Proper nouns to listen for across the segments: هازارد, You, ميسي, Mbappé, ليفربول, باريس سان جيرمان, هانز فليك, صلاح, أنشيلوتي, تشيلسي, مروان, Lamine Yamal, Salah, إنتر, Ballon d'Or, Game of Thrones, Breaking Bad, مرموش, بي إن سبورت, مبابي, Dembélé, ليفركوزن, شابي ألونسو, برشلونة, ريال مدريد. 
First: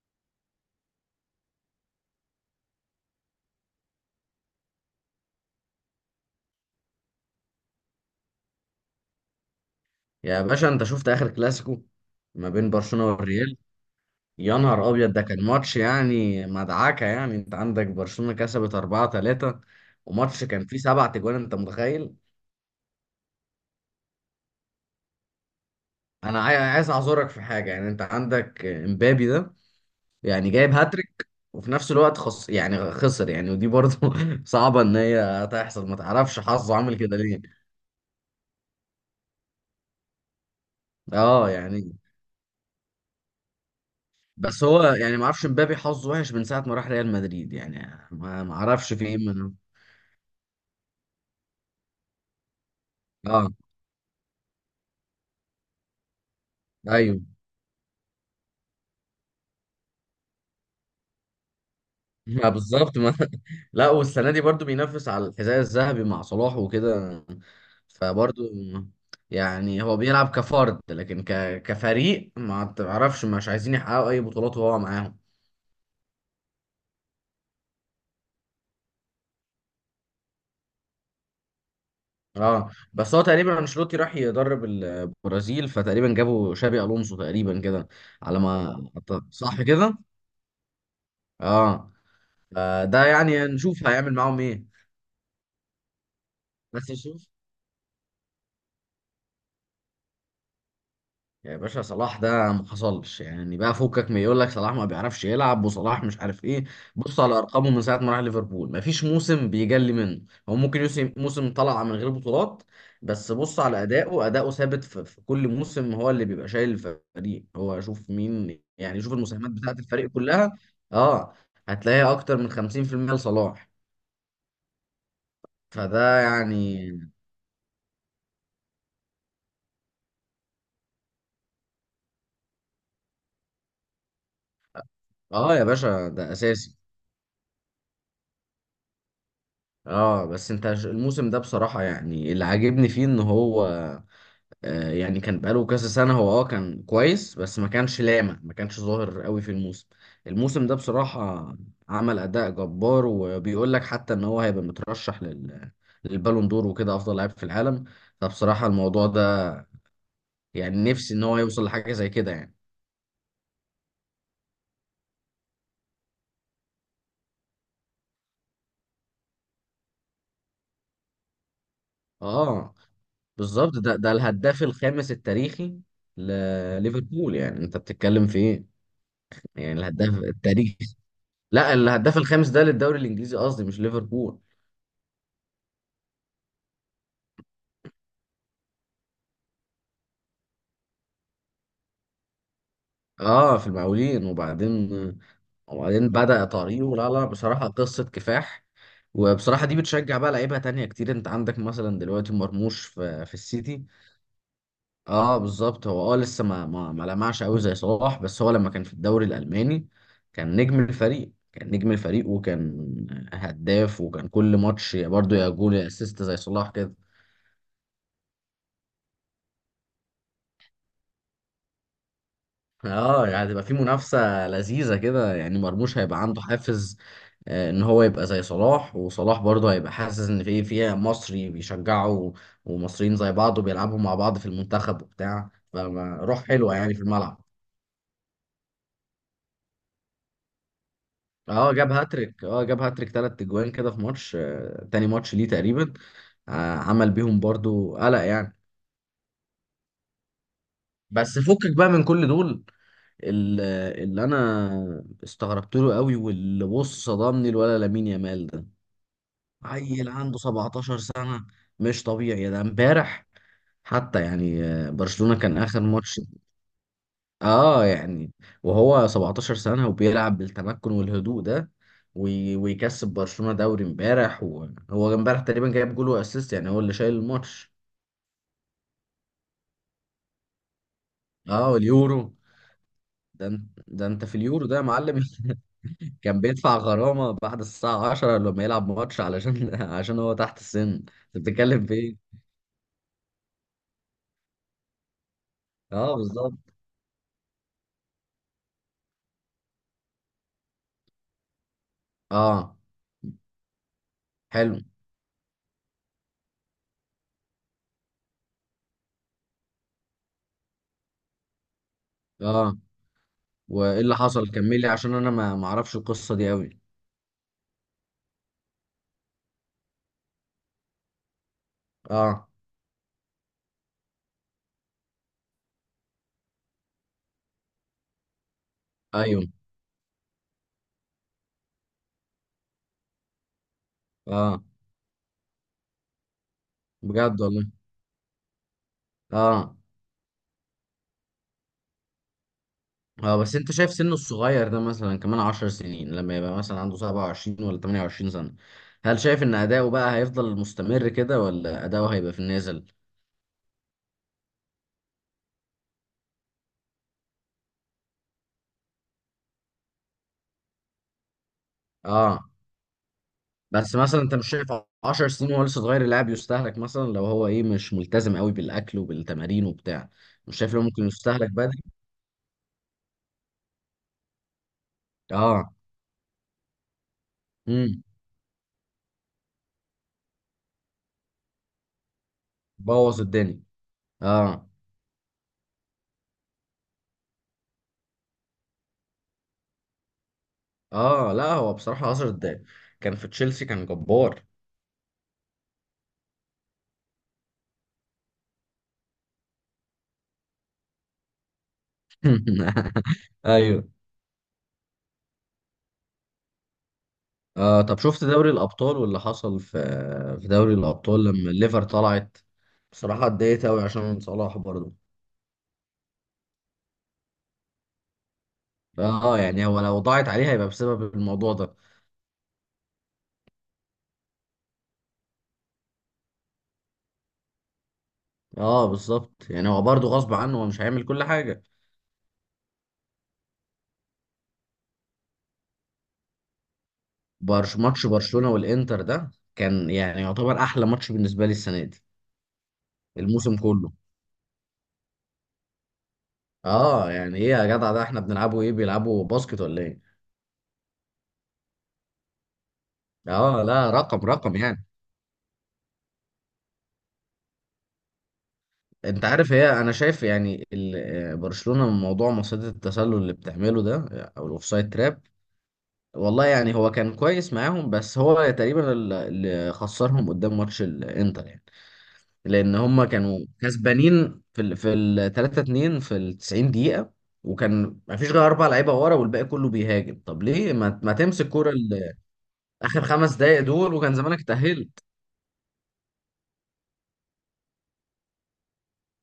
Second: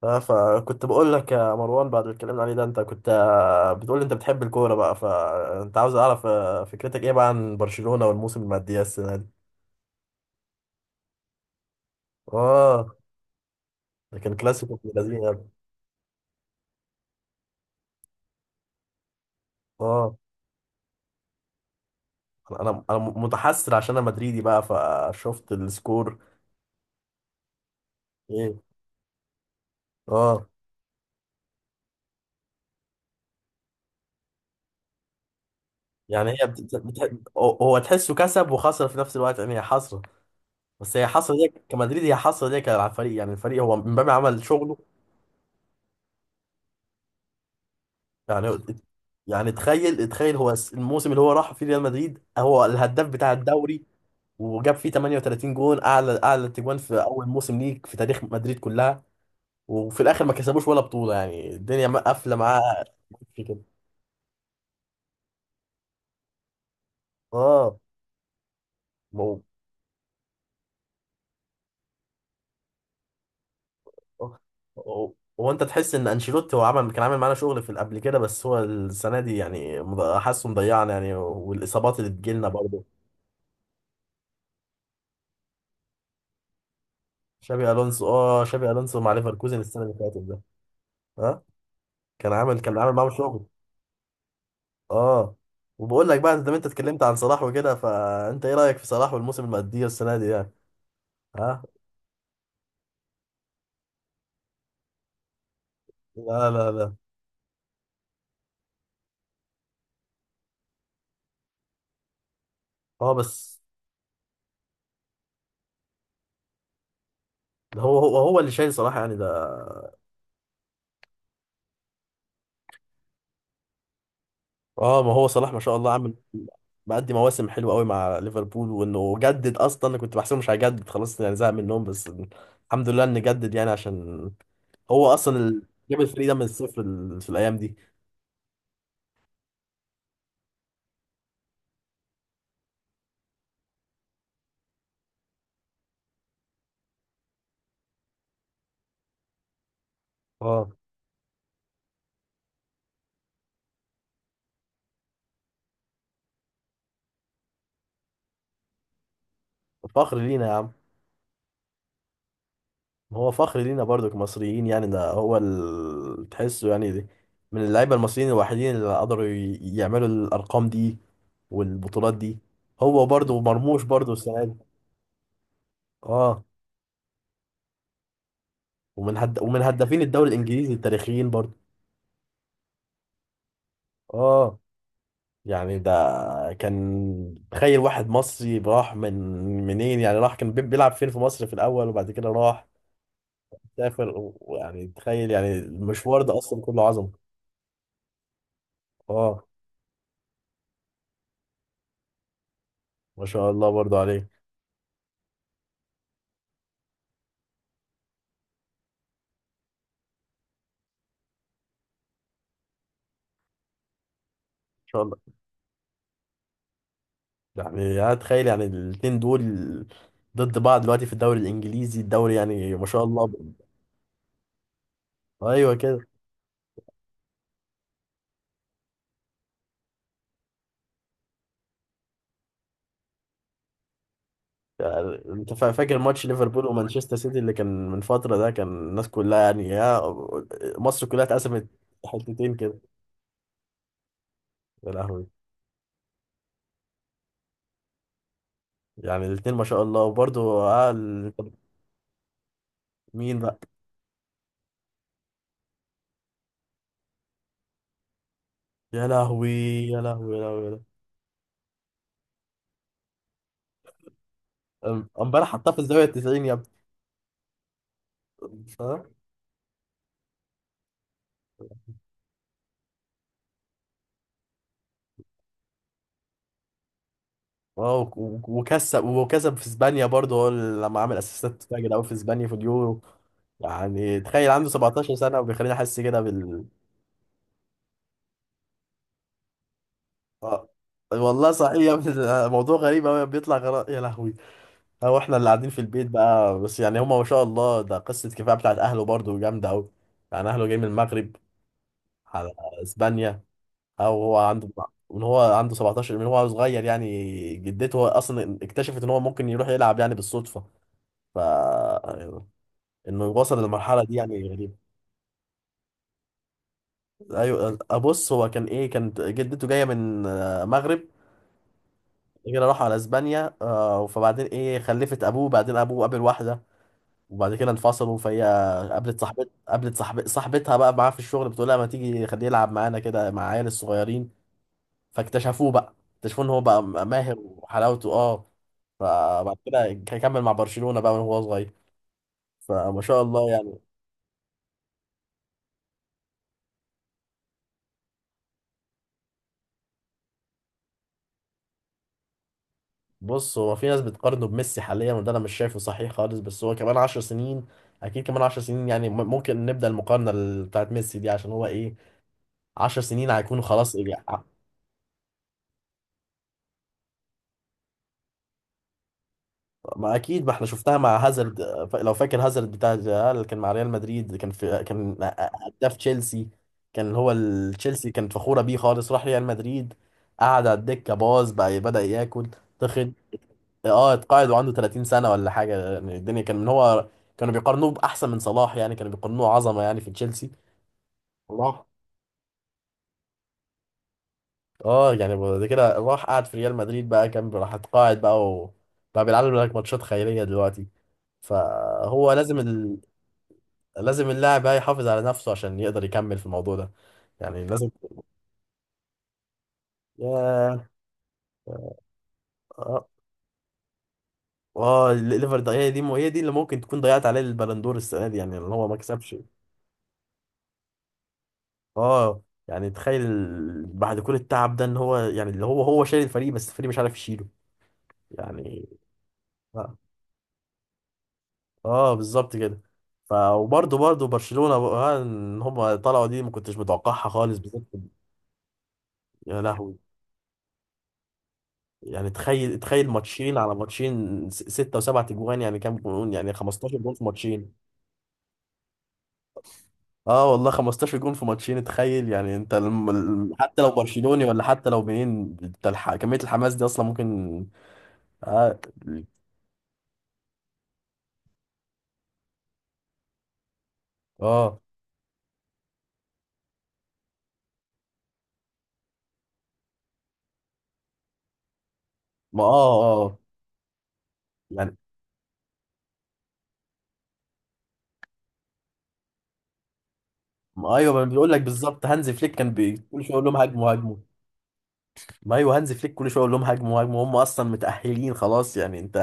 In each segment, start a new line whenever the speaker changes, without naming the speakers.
فكنت بقول لك يا مروان بعد اللي اتكلمنا عليه ده انت كنت بتقول لي انت بتحب الكوره بقى فانت عاوز اعرف فكرتك ايه بقى عن برشلونه والموسم المادية السنه دي.
يا باشا، انت شفت اخر كلاسيكو ما بين
اه،
برشلونة والريال؟
ده كان
يا
كلاسيكو
نهار
ابن
ابيض،
لذين
ده
يا
كان
ابني.
ماتش يعني مدعكة. يعني انت عندك برشلونة كسبت 4-3،
اه،
وماتش كان فيه 7 تجوان، انت متخيل؟
انا انا أنا متحسر عشان انا مدريدي بقى فشفت السكور.
انا عايز اعذرك في حاجة. يعني انت
ايه.
عندك امبابي ده،
اه،
يعني جايب هاتريك وفي نفس الوقت خص، يعني خسر، يعني ودي برضه صعبة ان هي تحصل. ما
يعني
تعرفش
هي
حظه
بت...
عامل كده
بت...
ليه؟
هو هو تحسه كسب وخسر في نفس الوقت يعني هي حسره. بس هي حسره دي
اه يعني.
كمدريد، هي حسره دي على الفريق يعني الفريق هو مبابي عمل
بس
شغله.
هو يعني ما اعرفش امبابي حظه وحش من ساعة ما راح ريال مدريد. يعني ما
يعني
ما اعرفش في ايه
يعني
منه.
تخيل تخيل هو الموسم اللي هو راح فيه ريال مدريد هو الهداف بتاع
اه،
الدوري وجاب فيه 38 جون، اعلى تجوان في
ايوه.
اول موسم ليك في تاريخ مدريد كلها. وفي الاخر ما كسبوش ولا بطولة يعني الدنيا قافلة
ما
معاه.
بالظبط، ما.
في كده.
لا، والسنه دي برضو بينافس على الحذاء الذهبي مع صلاح وكده.
اه.
فبرضو،
ما هو
يعني هو بيلعب كفرد، لكن كفريق ما تعرفش مش عايزين يحققوا اي بطولات وهو
هو
معاهم.
هو انت تحس ان انشيلوتي هو كان عامل معانا شغل في قبل كده بس هو السنة دي يعني حاسه مضيعنا يعني، والاصابات اللي بتجيلنا
اه
برضه.
بس هو تقريبا انشيلوتي راح يدرب البرازيل، فتقريبا جابوا شابي الونسو تقريبا
شابي
كده.
الونسو.
على
اه، شابي
ما
الونسو مع
أعتقد،
ليفركوزن
صح
السنة اللي
كده؟
فاتت ده. ها.
اه.
كان عامل كان عامل
ده
معاهم
يعني
شغل.
نشوف هيعمل معاهم ايه.
اه. وبقول لك بقى انت
بس
اتكلمت عن
شوف.
صلاح وكده فانت ايه رايك في صلاح والموسم اللي مأديه السنه دي يعني.
يا
ها.
باشا، صلاح ده ما حصلش. يعني بقى فكك من يقول لك صلاح ما بيعرفش يلعب وصلاح مش عارف
لا
ايه.
لا لا.
بص على ارقامه. من ساعه ما راح ليفربول ما فيش موسم بيجلي منه. هو ممكن يوسم موسم طلع من غير بطولات.
اه
بس
بس
بص على اداؤه. اداؤه ثابت في كل موسم. هو اللي بيبقى شايل الفريق. هو
هو
شوف
هو اللي
مين،
شايل صلاح
يعني شوف
يعني
المساهمات بتاعه
ده.
الفريق كلها. اه، هتلاقيها اكتر من 50% لصلاح.
اه. ما هو صلاح ما شاء الله عامل،
فده يعني.
مأدي مواسم حلوه قوي مع ليفربول، وانه جدد اصلا. انا كنت بحسبه مش هيجدد خلاص يعني زهق منهم، بس الحمد لله انه جدد يعني عشان هو اصلا
اه
اللي
يا
جاب
باشا،
الفريق
ده
ده من
اساسي.
الصفر في الايام دي.
اه بس انت الموسم ده بصراحة، يعني اللي عاجبني فيه ان هو، يعني كان بقاله كذا سنة. هو كان كويس، بس ما كانش لامع، ما كانش ظاهر قوي في الموسم. الموسم
اه.
ده بصراحة عمل أداء جبار، وبيقول لك حتى إن هو هيبقى مترشح للبالون دور وكده أفضل لاعب في العالم. فبصراحة الموضوع ده،
فخر لينا يا عم.
يعني نفسي إن هو يوصل لحاجة زي كده يعني.
هو فخر لينا برضو كمصريين، يعني ده هو تحسه يعني دي من اللعيبة المصريين الوحيدين اللي قدروا يعملوا الأرقام دي والبطولات دي.
اه
هو برضو
بالظبط،
مرموش
ده
برضو
ده
السنة
الهداف
دي.
الخامس التاريخي
اه.
لليفربول. يعني أنت بتتكلم في إيه؟
ومن
يعني
هدافين
الهداف
الدوري الإنجليزي
التاريخي.
التاريخيين برضو.
لا، الهداف الخامس ده للدوري الإنجليزي قصدي، مش ليفربول.
اه. يعني ده كان تخيل واحد مصري راح من منين يعني راح كان بيلعب فين في مصر في الأول وبعد كده راح
اه، في
سافر
المقاولين
ويعني
وبعدين.
تخيل يعني
وبعدين
المشوار ده
بدأ
أصلا كله
طريقه. لا
عظمة.
لا، بصراحة قصة كفاح.
اه
وبصراحة دي بتشجع بقى لعيبة تانية كتير. انت عندك مثلا دلوقتي مرموش
ما
في
شاء الله
السيتي.
برضو عليه ان
اه بالظبط. هو لسه ما لمعش قوي زي صلاح. بس هو لما كان في الدوري الألماني كان نجم الفريق، وكان هداف وكان كل ماتش
شاء الله.
برضه يا جول يا اسيست زي صلاح كده.
يعني انا اتخيل يعني الاتنين دول ضد بعض دلوقتي في الدوري الانجليزي الدوري يعني ما شاء
اه
الله.
يعني، هتبقى في منافسة لذيذة كده. يعني
ايوه
مرموش
كده.
هيبقى عنده حافز، ان هو يبقى زي صلاح. وصلاح برضه هيبقى حاسس ان في فيها مصري بيشجعه ومصريين زي بعض وبيلعبوا مع بعض في المنتخب
يعني
وبتاع،
انت فاكر ماتش
فروح
ليفربول
حلوة يعني في
ومانشستر سيتي
الملعب.
اللي كان من فتره ده؟ كان الناس كلها يعني يا، مصر كلها اتقسمت
اه جاب هاتريك.
حتتين
اه
كده.
جاب هاتريك 3 اجوان كده في ماتش،
يا
تاني
لهوي.
ماتش ليه تقريبا. آه، عمل بيهم برضه قلق يعني.
يعني الاتنين ما شاء الله. وبرضه آه
بس
طب
فكك بقى من كل دول.
مين بقى؟
ال- اللي انا استغربت له قوي، واللي بص صدمني الولا لامين يامال ده.
يا لهوي يا
عيل
لهوي
عنده
يا لهوي يا لهوي.
17 سنة! مش طبيعي ده. امبارح حتى يعني، برشلونة
امبارح
كان
حطها في
آخر
الزاويه
ماتش.
90 يا
اه يعني.
ابني.
وهو 17 سنة وبيلعب بالتمكن والهدوء ده، ويكسب برشلونة دوري امبارح، وهو امبارح تقريبا جايب جول واسيست. يعني هو اللي شايل الماتش.
اه وكسب وكسب في اسبانيا برضه هو اللي لما عمل اسيستات
اه
فاجر قوي في
واليورو.
اسبانيا في اليورو.
ده انت ده
يعني
انت في
تخيل
اليورو
عنده
ده يا
17
معلم
سنه وبيخليني احس كده
كان
بال.
بيدفع غرامة بعد الساعة 10 لما يلعب ماتش علشان عشان هو تحت
اه
السن. انت
والله صحيح
بتتكلم
يا
في ايه؟
ابني. موضوع غريب قوي بيطلع يا لهوي. هو احنا اللي قاعدين في البيت
اه بالظبط.
بقى، بس يعني هما ما شاء الله ده قصه كفايه بتاعت اهله برضه جامده قوي. يعني اهله جاي من المغرب على
اه،
اسبانيا. او هو عنده
حلو.
من هو عنده 17، من هو صغير يعني جدته اصلا اكتشفت ان هو ممكن يروح يلعب يعني بالصدفه. ف
اه،
انه وصل
وايه
للمرحله دي
اللي
يعني
حصل؟
غريبه.
كملي عشان انا ما اعرفش القصه دي قوي.
ايوه ابص هو كان ايه، كانت جدته جايه من المغرب،
اه،
كده راحوا على اسبانيا. فبعدين ايه خلفت ابوه بعدين ابوه قابل واحده وبعد كده انفصلوا. فهي قابلت
ايوه.
صاحب صاحبتها بقى معاه في الشغل، بتقول لها ما تيجي خليه يلعب معانا كده مع عيال الصغيرين.
اه،
فاكتشفوه بقى ان هو بقى ماهر
بجد والله.
وحلاوته. اه. فبعد
اه.
كده كمل مع برشلونه بقى وهو صغير. فما شاء
اه
الله
بس انت
يعني.
شايف سنه الصغير ده، مثلا كمان 10 سنين لما يبقى مثلا عنده 27 ولا 28 سنة، هل شايف ان اداؤه بقى هيفضل مستمر كده، ولا اداؤه هيبقى في النازل؟
بص هو في ناس بتقارنه بميسي حاليا، وده انا مش شايفه صحيح خالص، بس هو كمان عشر سنين اكيد كمان عشر سنين يعني ممكن نبدأ المقارنة بتاعت ميسي دي عشان هو ايه.
اه،
عشر سنين هيكونوا خلاص
بس
إيه
مثلا انت مش شايف 10 سنين وهو لسه صغير اللاعب يستهلك، مثلا لو هو ايه مش ملتزم قوي بالاكل وبالتمارين وبتاع.
ما اكيد، ما
مش
احنا
شايف لو
شفتها
ممكن
مع
يستهلك
هازارد.
بدري؟
لو فاكر هازارد بتاع الريال كان مع ريال مدريد كان في، كان
اه،
هداف تشيلسي، كان هو
امم.
تشيلسي كانت فخورة بيه خالص. راح ريال مدريد قعد على الدكة، باظ بقى، بدأ ياكل، تخن.
بوظ الدنيا.
اه اتقاعد
اه،
وعنده 30 سنة ولا حاجة يعني الدنيا. كان من هو كانوا بيقارنوه بأحسن من صلاح يعني، كانوا بيقارنوه عظمة يعني في تشيلسي.
اه. لا، هو
الله.
بصراحة 10 دقايق كان في تشيلسي كان جبار.
اه يعني بعد كده راح قعد في ريال مدريد بقى، كان راح اتقاعد بقى وبقى بيلعب لك ماتشات خيرية دلوقتي. فهو لازم
ايوه.
لازم اللاعب بقى يحافظ على نفسه عشان يقدر يكمل في الموضوع ده. يعني لازم.
طب شفت دوري الابطال واللي حصل في دوري
ياه.
الابطال لما الليفر طلعت.
اه.
بصراحة اتضايقت قوي عشان صلاح برضه.
الليفر ده هي دي هي دي اللي ممكن تكون ضيعت عليه البلندور السنة دي يعني اللي هو ما كسبش.
اه يعني، هو لو ضاعت عليه هيبقى بسبب الموضوع ده.
اه. يعني تخيل بعد كل التعب ده ان هو يعني اللي هو شايل الفريق بس الفريق مش عارف يشيله
اه
يعني.
بالظبط. يعني هو
اه.
برضه غصب عنه، هو مش هيعمل كل حاجة.
بالظبط كده. ف وبرضه برشلونة بقى ان هم طلعوا دي ما كنتش متوقعها خالص بالذات
ماتش برشلونة والانتر ده
يا
كان
لهوي.
يعني يعتبر احلى ماتش بالنسبة لي السنة دي.
يعني تخيل
الموسم
ماتشين على
كله.
ماتشين، ستة وسبعة اجوان يعني كام جون، يعني 15
اه.
جون في
يعني ايه يا
ماتشين.
جدع ده؟ احنا بنلعبوا ايه؟ بيلعبوا باسكت ولا ايه؟
اه والله 15 جون في ماتشين تخيل. يعني انت
اه
حتى لو
لا، رقم
برشلوني
رقم
ولا
يعني.
حتى لو منين انت كمية الحماس دي اصلا ممكن. اه.
انت عارف، هي انا شايف يعني برشلونة من موضوع مصيدة التسلل اللي بتعمله ده، او
اه.
الاوفسايد تراب. والله يعني هو كان كويس معاهم، بس هو تقريبا اللي خسرهم قدام ماتش الانتر يعني.
ما
لان
اه
هم
اه آه.
كانوا كسبانين في ال في
يعني.
ال 3-2 في ال 90 دقيقة. وكان ما فيش غير 4 لعيبة ورا والباقي كله بيهاجم. طب ليه
ما
ما
ايوه ما
تمسك
بيقول لك
كورة
بالظبط، هانز فليك كان
اخر
كل شويه
خمس
يقول لهم
دقايق
هاجموا
دول وكان
هاجموا.
زمانك تأهلت.
ما ايوه هانز فليك كل شويه يقول لهم هاجموا هاجموا، هم اصلا متاهلين خلاص يعني انت.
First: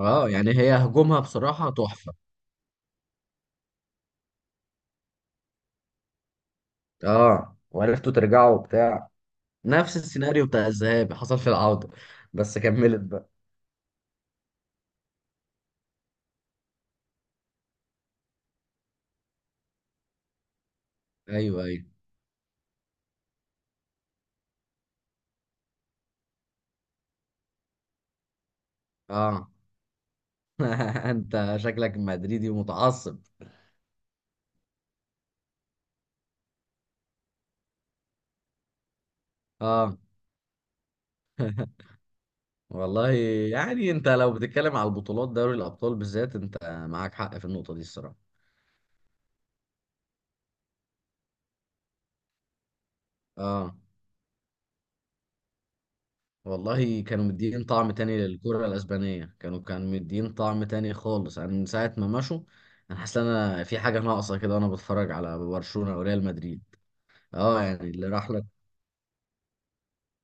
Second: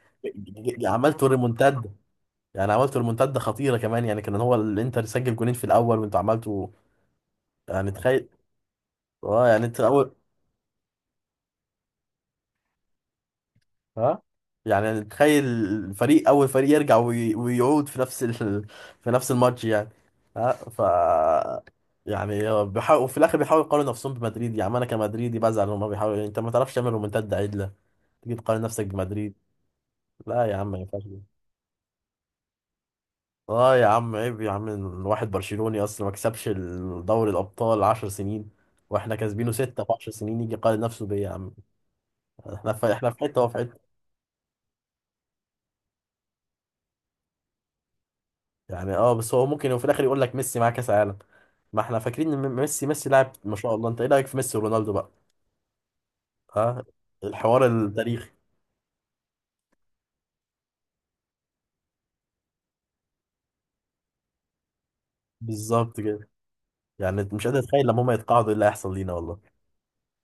اه يعني، هي هجومها
عملتوا
بصراحة
ريمونتادا.
تحفة.
يعني عملتوا ريمونتادا خطيره كمان يعني، كان هو الانتر سجل جونين في الاول وانتوا عملتوا.
اه،
يعني
وعرفتوا
تخيل.
ترجعوا وبتاع.
اه يعني انت
نفس
اول.
السيناريو بتاع الذهاب حصل في العودة. بس كملت بقى.
ها. يعني تخيل فريق، اول فريق يرجع ويعود في نفس في نفس الماتش يعني. ها ف.
ايوه، ايوه.
يعني هو بيحاول، وفي الاخر بيحاولوا يقارنوا نفسهم بمدريد يعني. انا كمدريدي بزعل هما بيحاولوا يعني. انت ما تعرفش تعمل رومنتاد عدله تيجي تقارن نفسك بمدريد.
اه.
لا يا عم ما ينفعش كده.
انت شكلك مدريدي ومتعصب.
اه يا عم عيب يا عم، الواحد برشلوني اصلا ما كسبش دوري الابطال 10 سنين، واحنا كاسبينه ستة في
اه
10 سنين يجي يقارن نفسه بيا يا عم. احنا في، احنا
والله.
في حته وهو في حته
يعني انت لو بتتكلم على البطولات دوري الابطال بالذات، انت معاك حق في النقطة دي الصراحة.
يعني. اه بس هو ممكن في الاخر يقول لك ميسي معاه كاس عالم. ما احنا فاكرين ان ميسي. ميسي لاعب ما شاء
اه
الله. انت ايه رايك في ميسي ورونالدو بقى؟ ها.
والله، كانوا مدين
الحوار
طعم تاني
التاريخي.
للكرة الاسبانية. كانوا مدين طعم تاني خالص. انا من ساعة ما مشوا، انا حاسس ان انا في حاجة ناقصة كده وانا بتفرج على برشلونة
بالظبط
وريال
كده.
مدريد.
يعني انت مش قادر
اه
اتخيل
يعني،
لما
اللي
هم
راح.
يتقاعدوا ايه اللي هيحصل لينا والله.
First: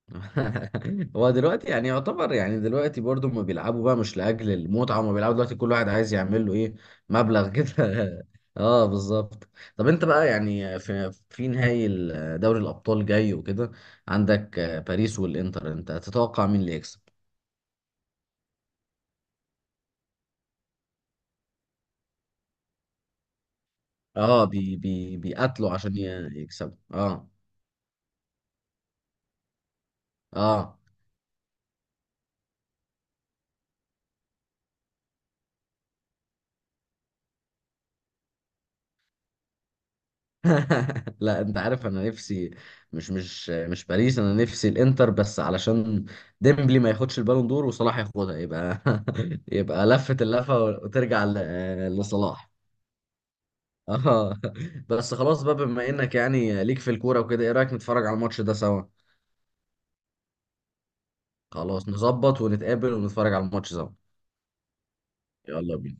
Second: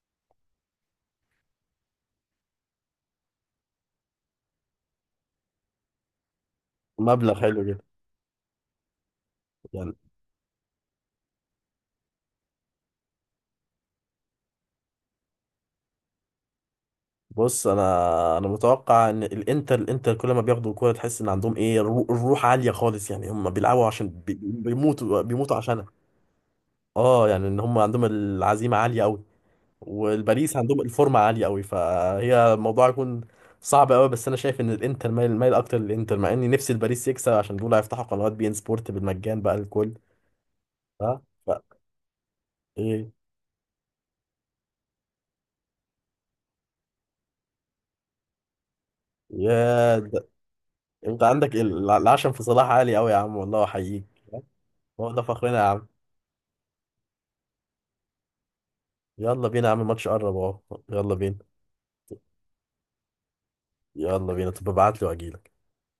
هو دلوقتي يعني يعتبر، يعني دلوقتي برضو ما بيلعبوا بقى مش لأجل المتعة. ما بيلعبوا دلوقتي كل واحد عايز يعمل له ايه،
مبلغ
مبلغ
حلو
كده
جدا.
اه بالظبط. طب
يعني
انت بقى يعني في نهائي دوري الأبطال جاي وكده، عندك باريس والإنتر. انت تتوقع مين اللي يكسب؟
بص انا، انا متوقع ان الانتر، الانتر كل ما بياخدوا الكوره تحس ان عندهم ايه الروح عاليه خالص يعني هم بيلعبوا عشان
اه، بي بي
بيموتوا بيموتوا
بيقاتلوا
عشانها.
عشان يكسبوا
اه
اه.
يعني ان هم عندهم العزيمه عاليه قوي، والباريس
اه.
عندهم الفورمه عاليه قوي فهي الموضوع يكون صعب قوي. بس انا شايف ان الانتر مايل، مايل اكتر للانتر، مع اني نفسي الباريس يكسب عشان دول هيفتحوا قنوات بي ان سبورت بالمجان بقى الكل. ها
لا،
ف...
انت عارف انا نفسي مش
ايه
مش مش باريس. انا نفسي الانتر، بس علشان ديمبلي ما ياخدش البالون دور وصلاح ياخدها، يبقى يبقى
يا.
لفة اللفة
انت
وترجع
عندك العشم في
لصلاح.
صلاح عالي قوي يا عم، والله احييك.
اه.
هو
بس
ده
خلاص بقى،
فخرنا يا عم.
بما انك يعني ليك في الكورة وكده، ايه رأيك نتفرج على الماتش ده سوا؟
يلا بينا يا عم الماتش قرب اهو. يلا بينا.
خلاص نظبط ونتقابل ونتفرج على الماتش سوا.
يلا بينا، طب ابعت لي واجيلك.
يلا بينا.